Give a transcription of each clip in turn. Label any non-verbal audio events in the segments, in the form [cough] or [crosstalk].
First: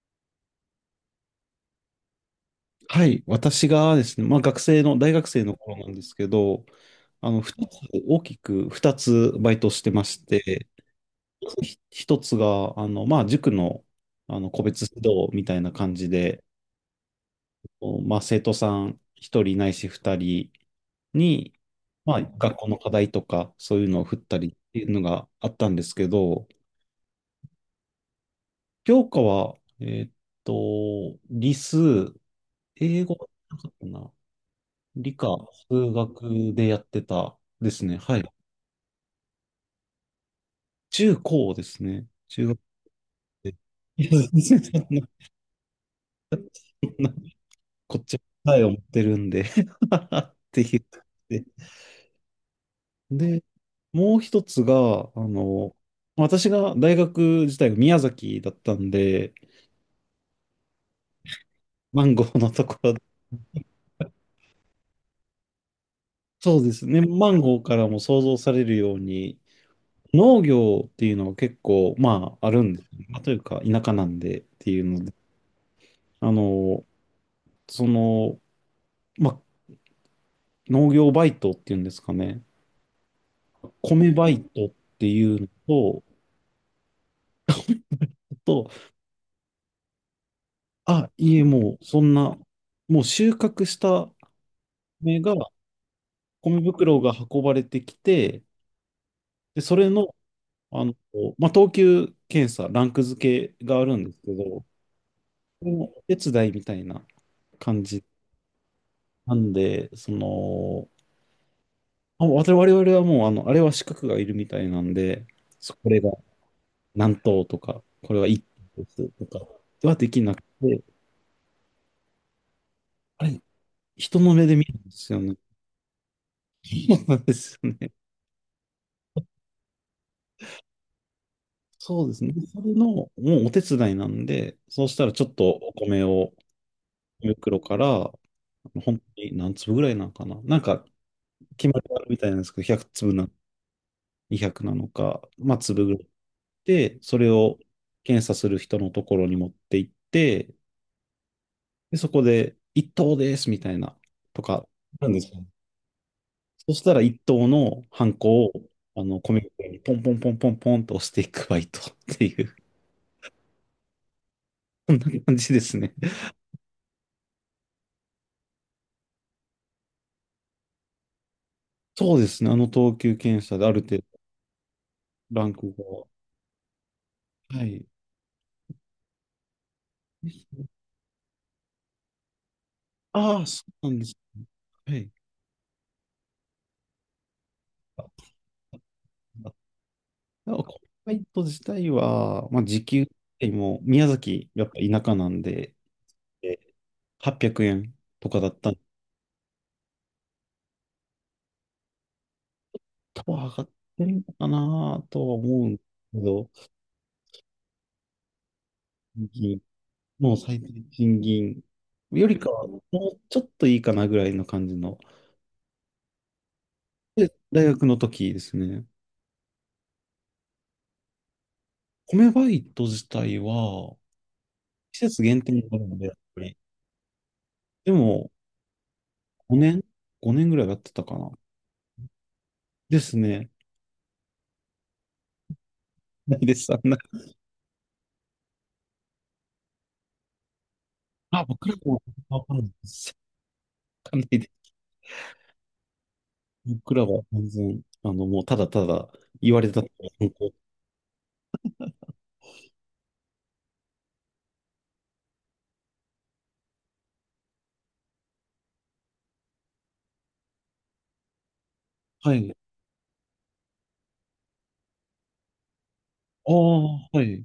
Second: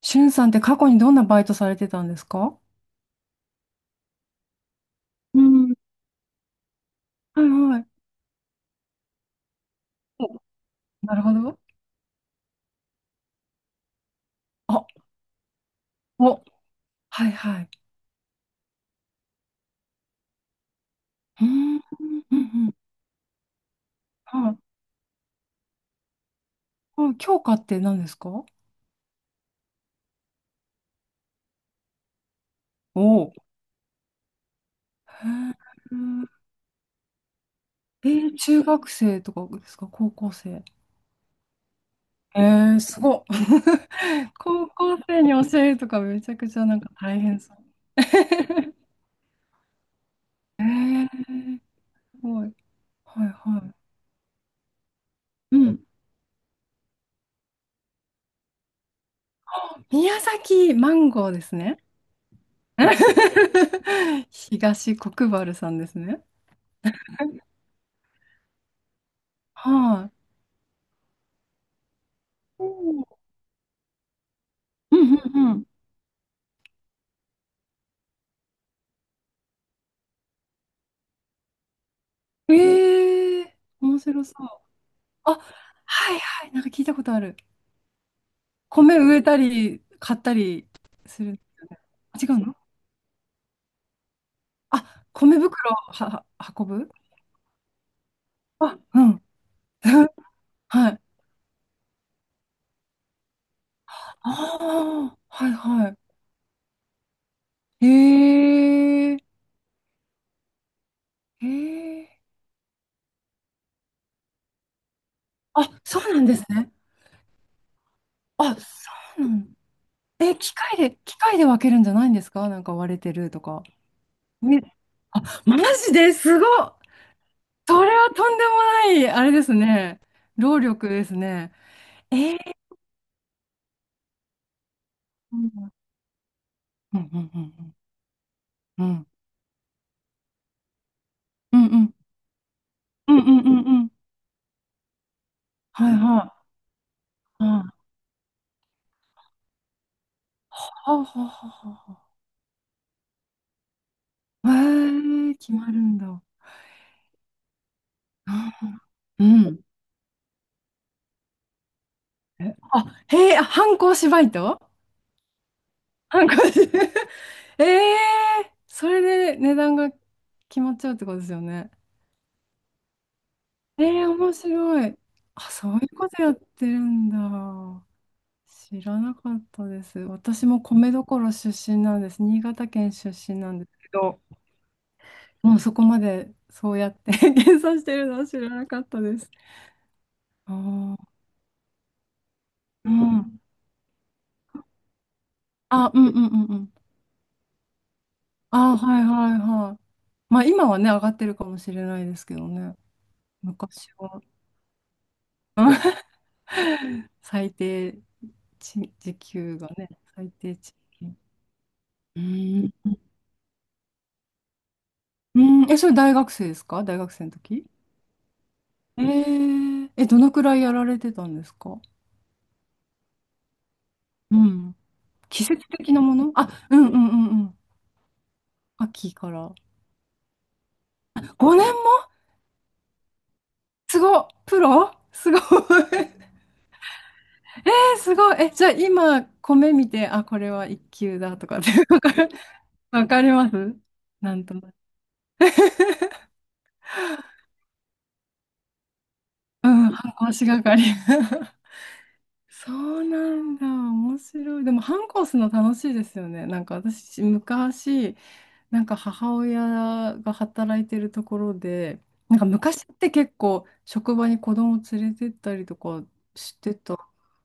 しゅんさんって過去にどんなバイトされてたんですか？はい、私がですね、まあ、学生の、大学う生のん。頃なんですけど、あの、はい二つ、はい。大きく2つバイトしてましお、て、なるほど。1つが、まあ、塾の、個別あ、指導みたいな感じお、で、はいはい。おまあ、生徒さん1人ないし2人うーに、ん、うんまあ、う学校ん。の課題とか、そういうのを振ったりはっい。ていうのがあったんですけど、あ、教科って何ですか？お、教科は、理数、英語はおー。なかったな。理科、へ数ー、学でやってたですね。えはい。ー、中学生とかですか？高校生？中高ですね。え中学ー、すごっ。で。[laughs] いや、全 [laughs] 然高そん校な、生に教えるとかめちゃくちゃなんかそんな大変そう。こっちは答えを持 [laughs] ってるんで [laughs] ってえ言って。ー、すごい。はいで、はもう一つが、い。うん。私が大学自体が宮崎だったんで、宮崎マンゴーですね。マンゴーのところ、[laughs] 東国原さんですね。そうですね。マンゴーからも想像されるように、はい。農業っていうのは結構、まあ、あるおんですよー、ね。まあというか、田舎なんでっていううので、んうんあの、その、まあ、農業バイトっていうんですかね。うん。ええー、面米白バそイう。トっていあ、うのと、はいはい、なんか聞いたことある。と、米植えたり、買ったりあ、するんいでえ、すよもね。うそんあ、違な、うの？もう収穫したあ、米が、米袋をは、は米運ぶ、袋が運ばれてきて、あ、うん。で、それの、[laughs] あはの、い。等級検査、ランク付けがあるんですあけど、あ、はいそれのはい。お手伝いみたいな感えじえー、なんで、ええー。あ、我々はもう、あれは資格がいるみたいなんで、そあ、これそがうなんですね。何頭とか、これは一あ、そ頭ですうとなかんはできだ。え、なく機械て、で、機械で分けるんじゃないんですか？なんか割れてあるれ、とか。人の目で見るね、んですよあ、ね。マジですごっ。そうなんですよそれね。はとんでもない、あれですね。労力ですね。そうでえすね。ー、それの、もうお手伝いなんで、そうしたらちょっうとおん米を、うんう米袋んから、うんう本ん当に何粒ぐらいなのかな。なんか、うん決まうりんがあるみたいなんですけど、100粒うんうな、んうんうん、200なのか、まあ、粒はぐいらいはで、それい、はい、をは検査する人のところに持って行って、あはあで、はそこで、一等ですみたいな、とあはあ、か、なんですへえ、よね。決まるんだ。そしたら一等のハンコを、う米ん、袋にポンポンポンポンポンと押していくバイトっていう、え、あ、へえ、あ、反抗しバイト。 [laughs] こんな感じですね。反抗し。 [laughs] ええ、それで値段が決まっちゃうってことですよね？そうですね。あの等級検査であるえ程ー、度面白い。ラあ、ンそクういうが。ことやってるんはい。だ。知らなかったです。私も米どころ出身なんです。新潟県出あ身あ、なんそですうけなんですど、ね。はい。もうそこまでそうやって [laughs] 計算してるのは知らなかったです。あ、あこのー、バイト自体は、まあ、時う給ん。でも、宮崎、やっぱ田舎なんで、あ、うんうんうんうえん。800円とかだったんあ、で、はいはいはい。まあ今はね、上がってるかもしれないですけどね。多分上がっ昔ては。るのかなとは思うんです [laughs] けど、最低賃、時給がね、最もう低最賃低賃金よりかは、金。もうん。うちょっといいかなぐらいの感じの。うん、え、それ大学生ですか？大学生ので、時？大学の時ですね。えー、え、どのくらいやられてたんですか？米バイト自体は、うん。季節限季定節になる的のなで、やっもの、ぱあ、り。うんうんうんうん。でも、秋から。5年 ?5 年ぐらいやってたかな。5年も？ですね。すごっ、プロすごい。[laughs] ないです。あんな、え、すごい。え、じゃあ今、米見て、あ、これは一級だあ、とかっ僕てらわも、かる、わかんないで [laughs] わす。かります、わかんなないんでとなす。く。[laughs] 僕らは全然、もうただただ言わうれたとん、お反り。抗しがかり。[laughs] そうなんだ。面白い。でも反抗するの楽しいですよね。なんか私、昔、なんか母親が働いてるところで、はなんかい。昔って結構職場に子供連れてったりとかあしてたあ、はい。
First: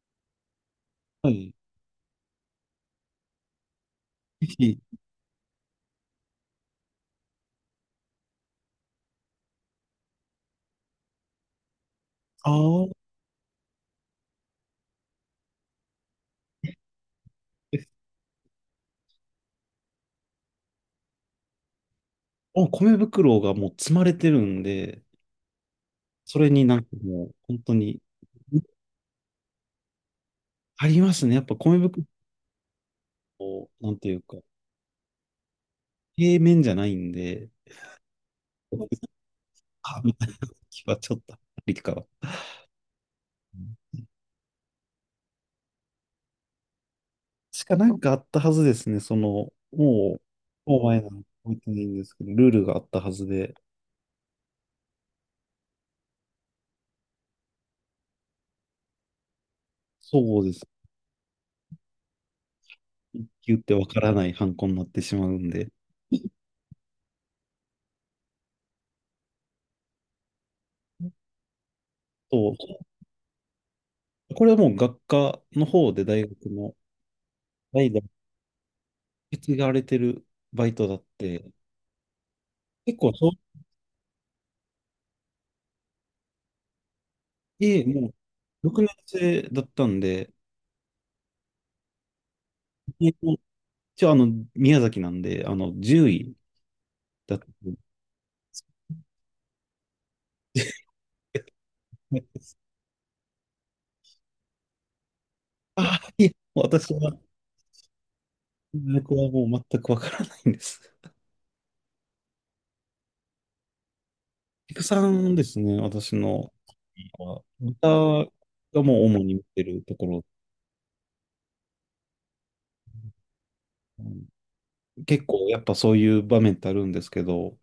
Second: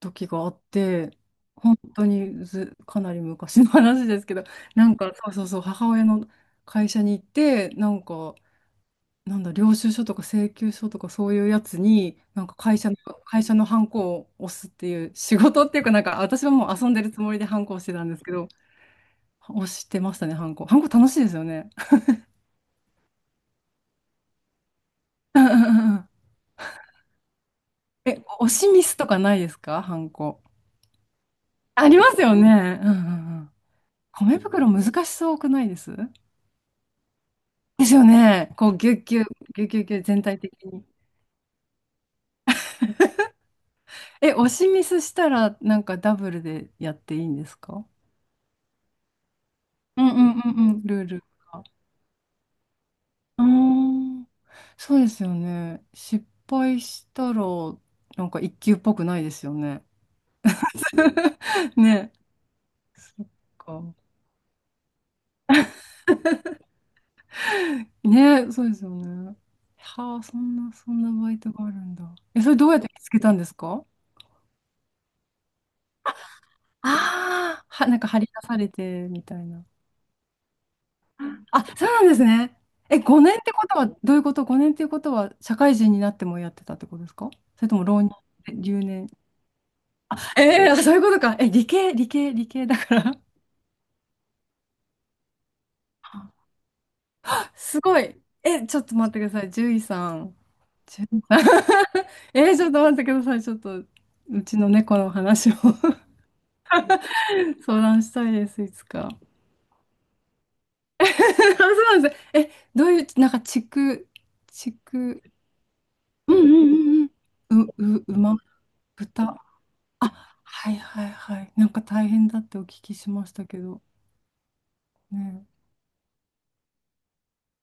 時があって、はい。本当にず、かなり昔の話ですけど、ぜひ。なんかそうそうそう、母親の会社に行って、なんか、なんだ、領収書とか請求書とかそういうやつに、なんあか会あ、社の、会社のハンコを押すっていう仕事っていうか、なんか私はもう遊んでるつもりでハンコをで、してたんですけど、押してましたね、ハンコ。ハンコ楽しいですよね。あ、米袋がもう積まれてるんで、うんうんうんうん。それになんかもう、本当に、え、押しミスとかないですか？ハンコ。ありますね。やっぱ米あり袋ますよね。うんうんうん。も、なんていうか、米袋難しそうくないです？平面じゃないんで、ですよね。こう、ぎゅっぎゅっ、ぎゅっぎゅっぎゅあっ、み全たいな体的気に。はちょっとありかは。え、押しミスしたら、なんかダブルでやっていいんですしかか？なんかあったはずですね。その、うんうんうんうもん。う前ルーなルの覚えが。てないんですけど、ルールがあったはずうーで、ん。そうですよね。失敗したら、なんか一級っぽくないですよね。そうです。[laughs] ね。そっ一級ってか。わからないハンコになってしまうんで、ね、そうですよね。はあ、そんな、そんなバイトがあるんだ。え、そそれどうやっう、て見つけたんですか？これはもう学科の方で大学のああー、は、代な々んか受張り出されてみけたい継な。がれてるバイトだって、あ、そうなんですね。結え、構小5年ってことは、どういうこと？ 5 年っていうことは、社会人になってもやってたってことですか？それとええ、も浪もう、人、6留年年？生だったんあ、で、えー、そういうことか。え、理系、理系、理系だかえっら。と一応、宮崎なんで、10位だった [laughs] んで。すごい。え、ちょっと待ってください。獣医さん。獣医さん。 [laughs] えー、ちょっと待ってください。ちょっと、うちの猫の話をああ、いえ、私は、相談したいです、いつか。僕はもう全くわからないんです。[laughs] あ、そうなんです。え、どういう、なんか、地区、地ピクさ区、んですね、私うのんうんは、うんう歌ん。う、う、馬、がもう主豚。に見てるところ、あ、はいはいはい。なんか大変だってお聞きしましたけど。うん。結ね。構やっぱそういう場面ってあるんですけど、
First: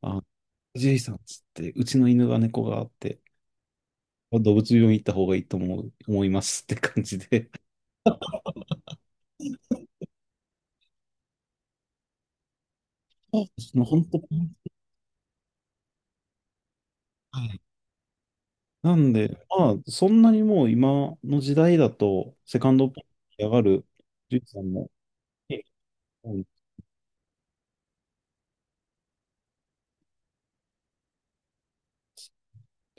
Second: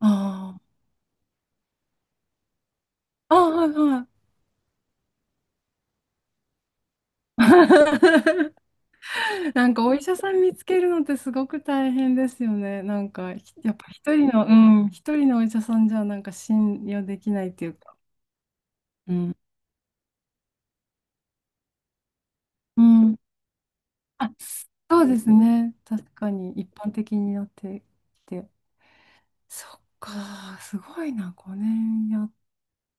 あ、ジェさんっつって、うちの犬が猫があって、あ。ああ、はいはい。動物病院行った方がいいと思う、思いますって感じで、[laughs] なんかお医者さん見つけるのってすごく大変ですよね。なんか、あひ、やっそのぱ本一当、は人の、うん、一人のお医者さんじゃなんか信用できないっていい。うか。なんうで、ん。まあ、そんなにもう今の時代だと、セカンうドポインん、トに上がるあ、ジュリさんも、そうですえ、ね。確かうんに一般的になってきて。そっか、すごいな、5年やっ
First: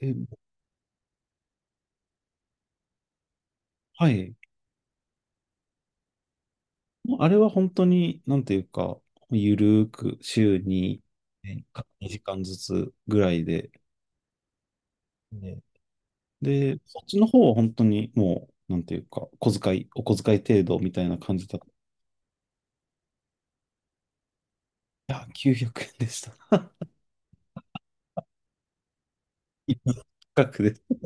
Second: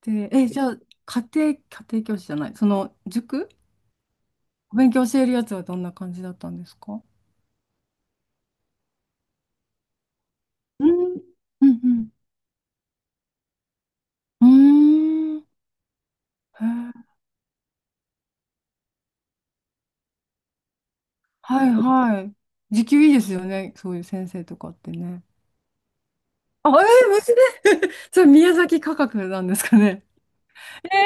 で、て。え、じゃあ、家庭、家庭教師じゃない、その塾、はい。お勉強教えるやつはどんな感じだったんですか？もうあれは本当に、なんていうか、ゆるーく週うにんねうん2時間ずつぐらいで、うん。うーん。へね。で、そっー、ちの方は本当にもう、なんていうか、小遣い、お小遣い程度みたいな感じだっはた。いいはい。[laughs] 時給いいですよね、そういう先生とかってね。や、900円でした。あ、えー、無事で、 [laughs] それ宮崎価格なんですか今のね。価格えで。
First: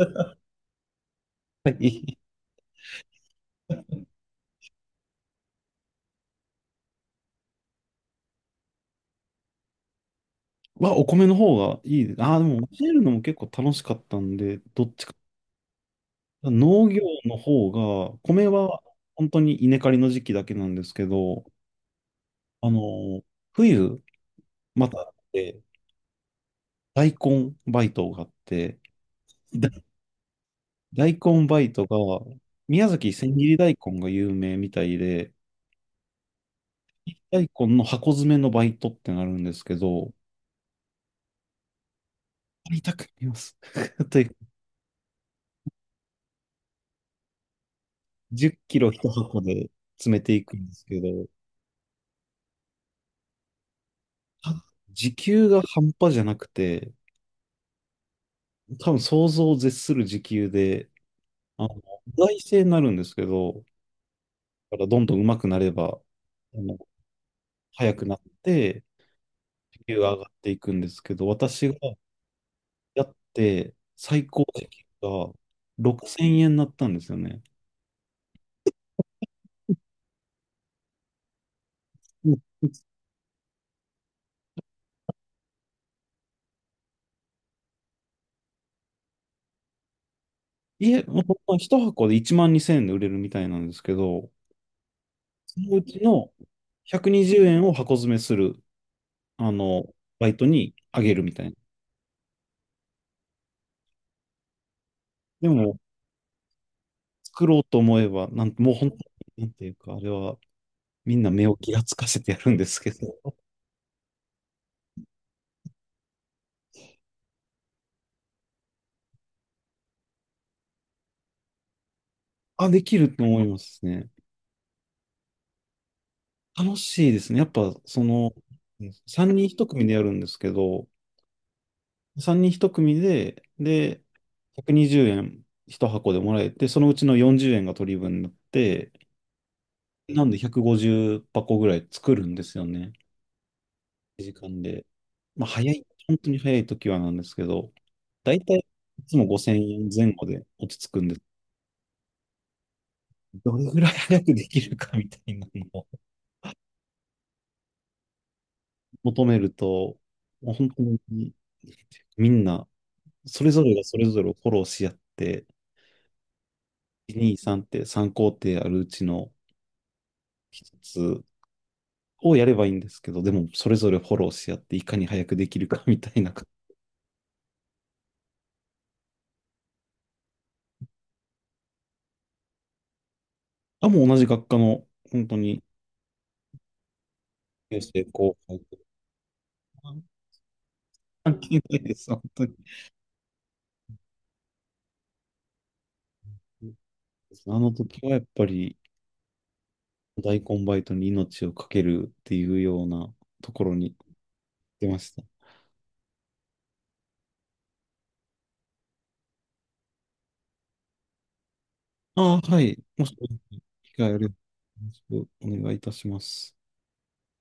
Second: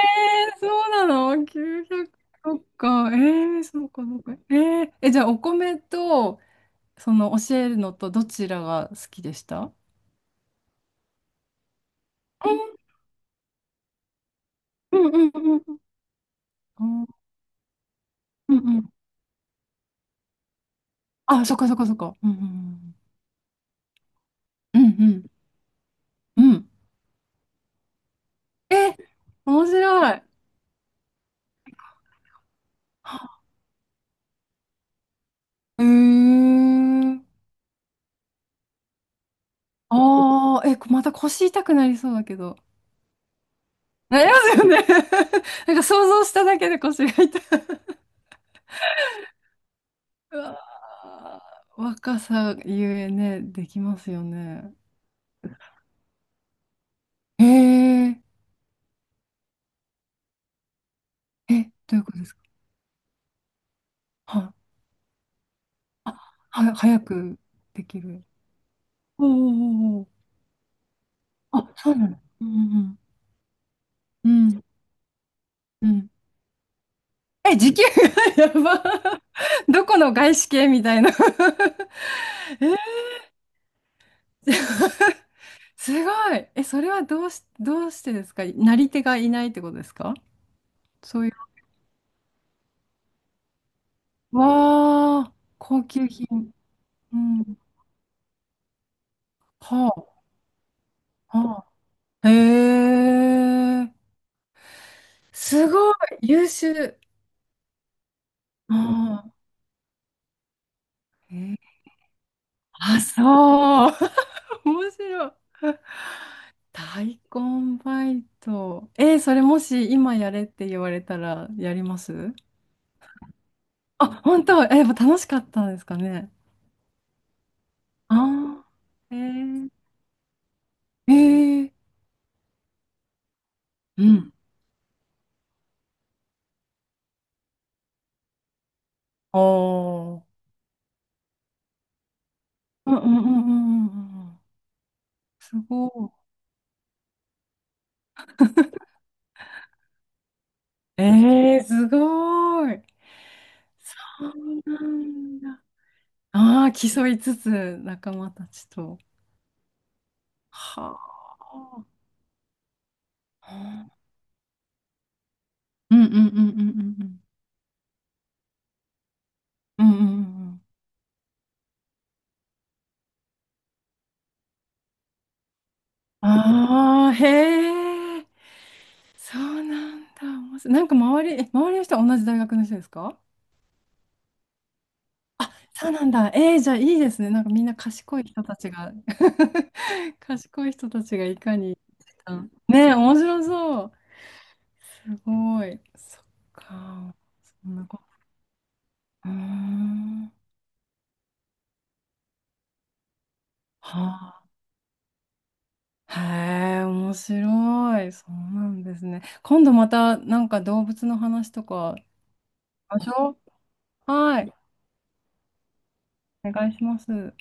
ー、そうなの？ は 900？ い。そっか。えー、そうか、そうか。えー、え、じゃあ、お米と、その、教えるのと、どちらが好きでした？は、お米の方がいいです。ああ、でも教えるのも結構楽しかったんで、どっうちんかうんうんう農業んの方が、米うんはうん。本当に稲刈りの時期だけなんですけど、あ、そっかそっかそっか。うあんの、冬、うんうまん。た、うんうん。うん、大根バイトがあって、え、面だ白い。大根バイトが、宮崎千切り大根が有名みたいで、うーん、大根の箱詰めのバイトってなるんですけど、ああ、え、また腰痛くなりそうだけど。買いたくなります。[laughs] といなりうますよね。[laughs] なんか想像しただけで腰が痛い。10キロ1箱で詰めてういくわんですけど、ー、若さゆえね、できますよたね。時給が半端じゃなくて、ええ、多分想像を絶する時給で、あえ、の、どういう意ことです外か？性になるんですけど、はい。だからどんどん上手くなれば、あ、あは、の、早くで速きくなっる。て、おお時給おお。が上がっていくんですけど、私あ、がそうなの。うんやって最うん高うん。うん、時給が6000円になったんですよね。え、時給が、 [laughs] やば。[laughs] どこの外資系みたいな。 うん。 [laughs] え、すごい。え、それはどうし、どうしてですか？なり手がいないってことですか？家、ほそんういう。ま一箱で1万2000円で売れるみたいなんですけど、わあ、そのう高ち級の品。う120ん。円を箱詰めする、あの、はあ。バイトにあげるみたいな。はあ、へえ、ですも、ごい、優秀。作ろうと思えば、なん、もう本当に、あなんていうか、あれは、みんなー、へ目をー、ギラつかせてやるんですけど、あ、そう。[laughs] 面白い。大根バイト。えー、それもし今やれって言われたらやります？あ、できると思いますあ、ね。本当、えー、やっぱ楽しかったんですかね。楽しいですね。やっぱ、ああ、え3人ー、1組でやるんですけど、えー、3人1組で、で、うん。120円1箱でもらえて、そのうちの40円が取り分になって、おなんでー。150箱ぐらい作るんですようね。んうんうんうんうんうんう時ん。間で。まあ、す早い、ご本当に早い時はなんですけど、だいたいいつも5000円前後で落ち着くい。んです。えー、すごい。どれぐらいそ早くできうるなかみたいんなのだ。をああ、競いつつ仲間たちと。求めると、もう本当はにみんな、それぞれがそあ。れぞれをフォローし合って、うんうんうん1、う2、3って3工程あるうちのんうんうん。うんうんうん、一つをやればいいんですけど、でもそれぞれフォローし合って、いかに早くできるかみたいな。ああ、へえ。そうなんだ。面白い。なんか周り、え、周りの人は同じ大学の人ですか？あ、もう同じ学科の、本当あ、に、そうなんだ。えー、じゃあいいですね。なんかみんな先生賢い後人た輩ちとが、 か、[laughs] 賢い人たちがい関か係なに。いです、本う当ん、に。ねえ、面白そう。すごい。そっか。あそのんなこ時と。はやっぱり、うーん。大根バイトに命をかけるっていうようなところには、出ました。へえ、面白い。そうなんですね。今度またなんか動物の話とかしああ、はい。まもししょう。機会ある。はい。お願いいたしまおす。願いします。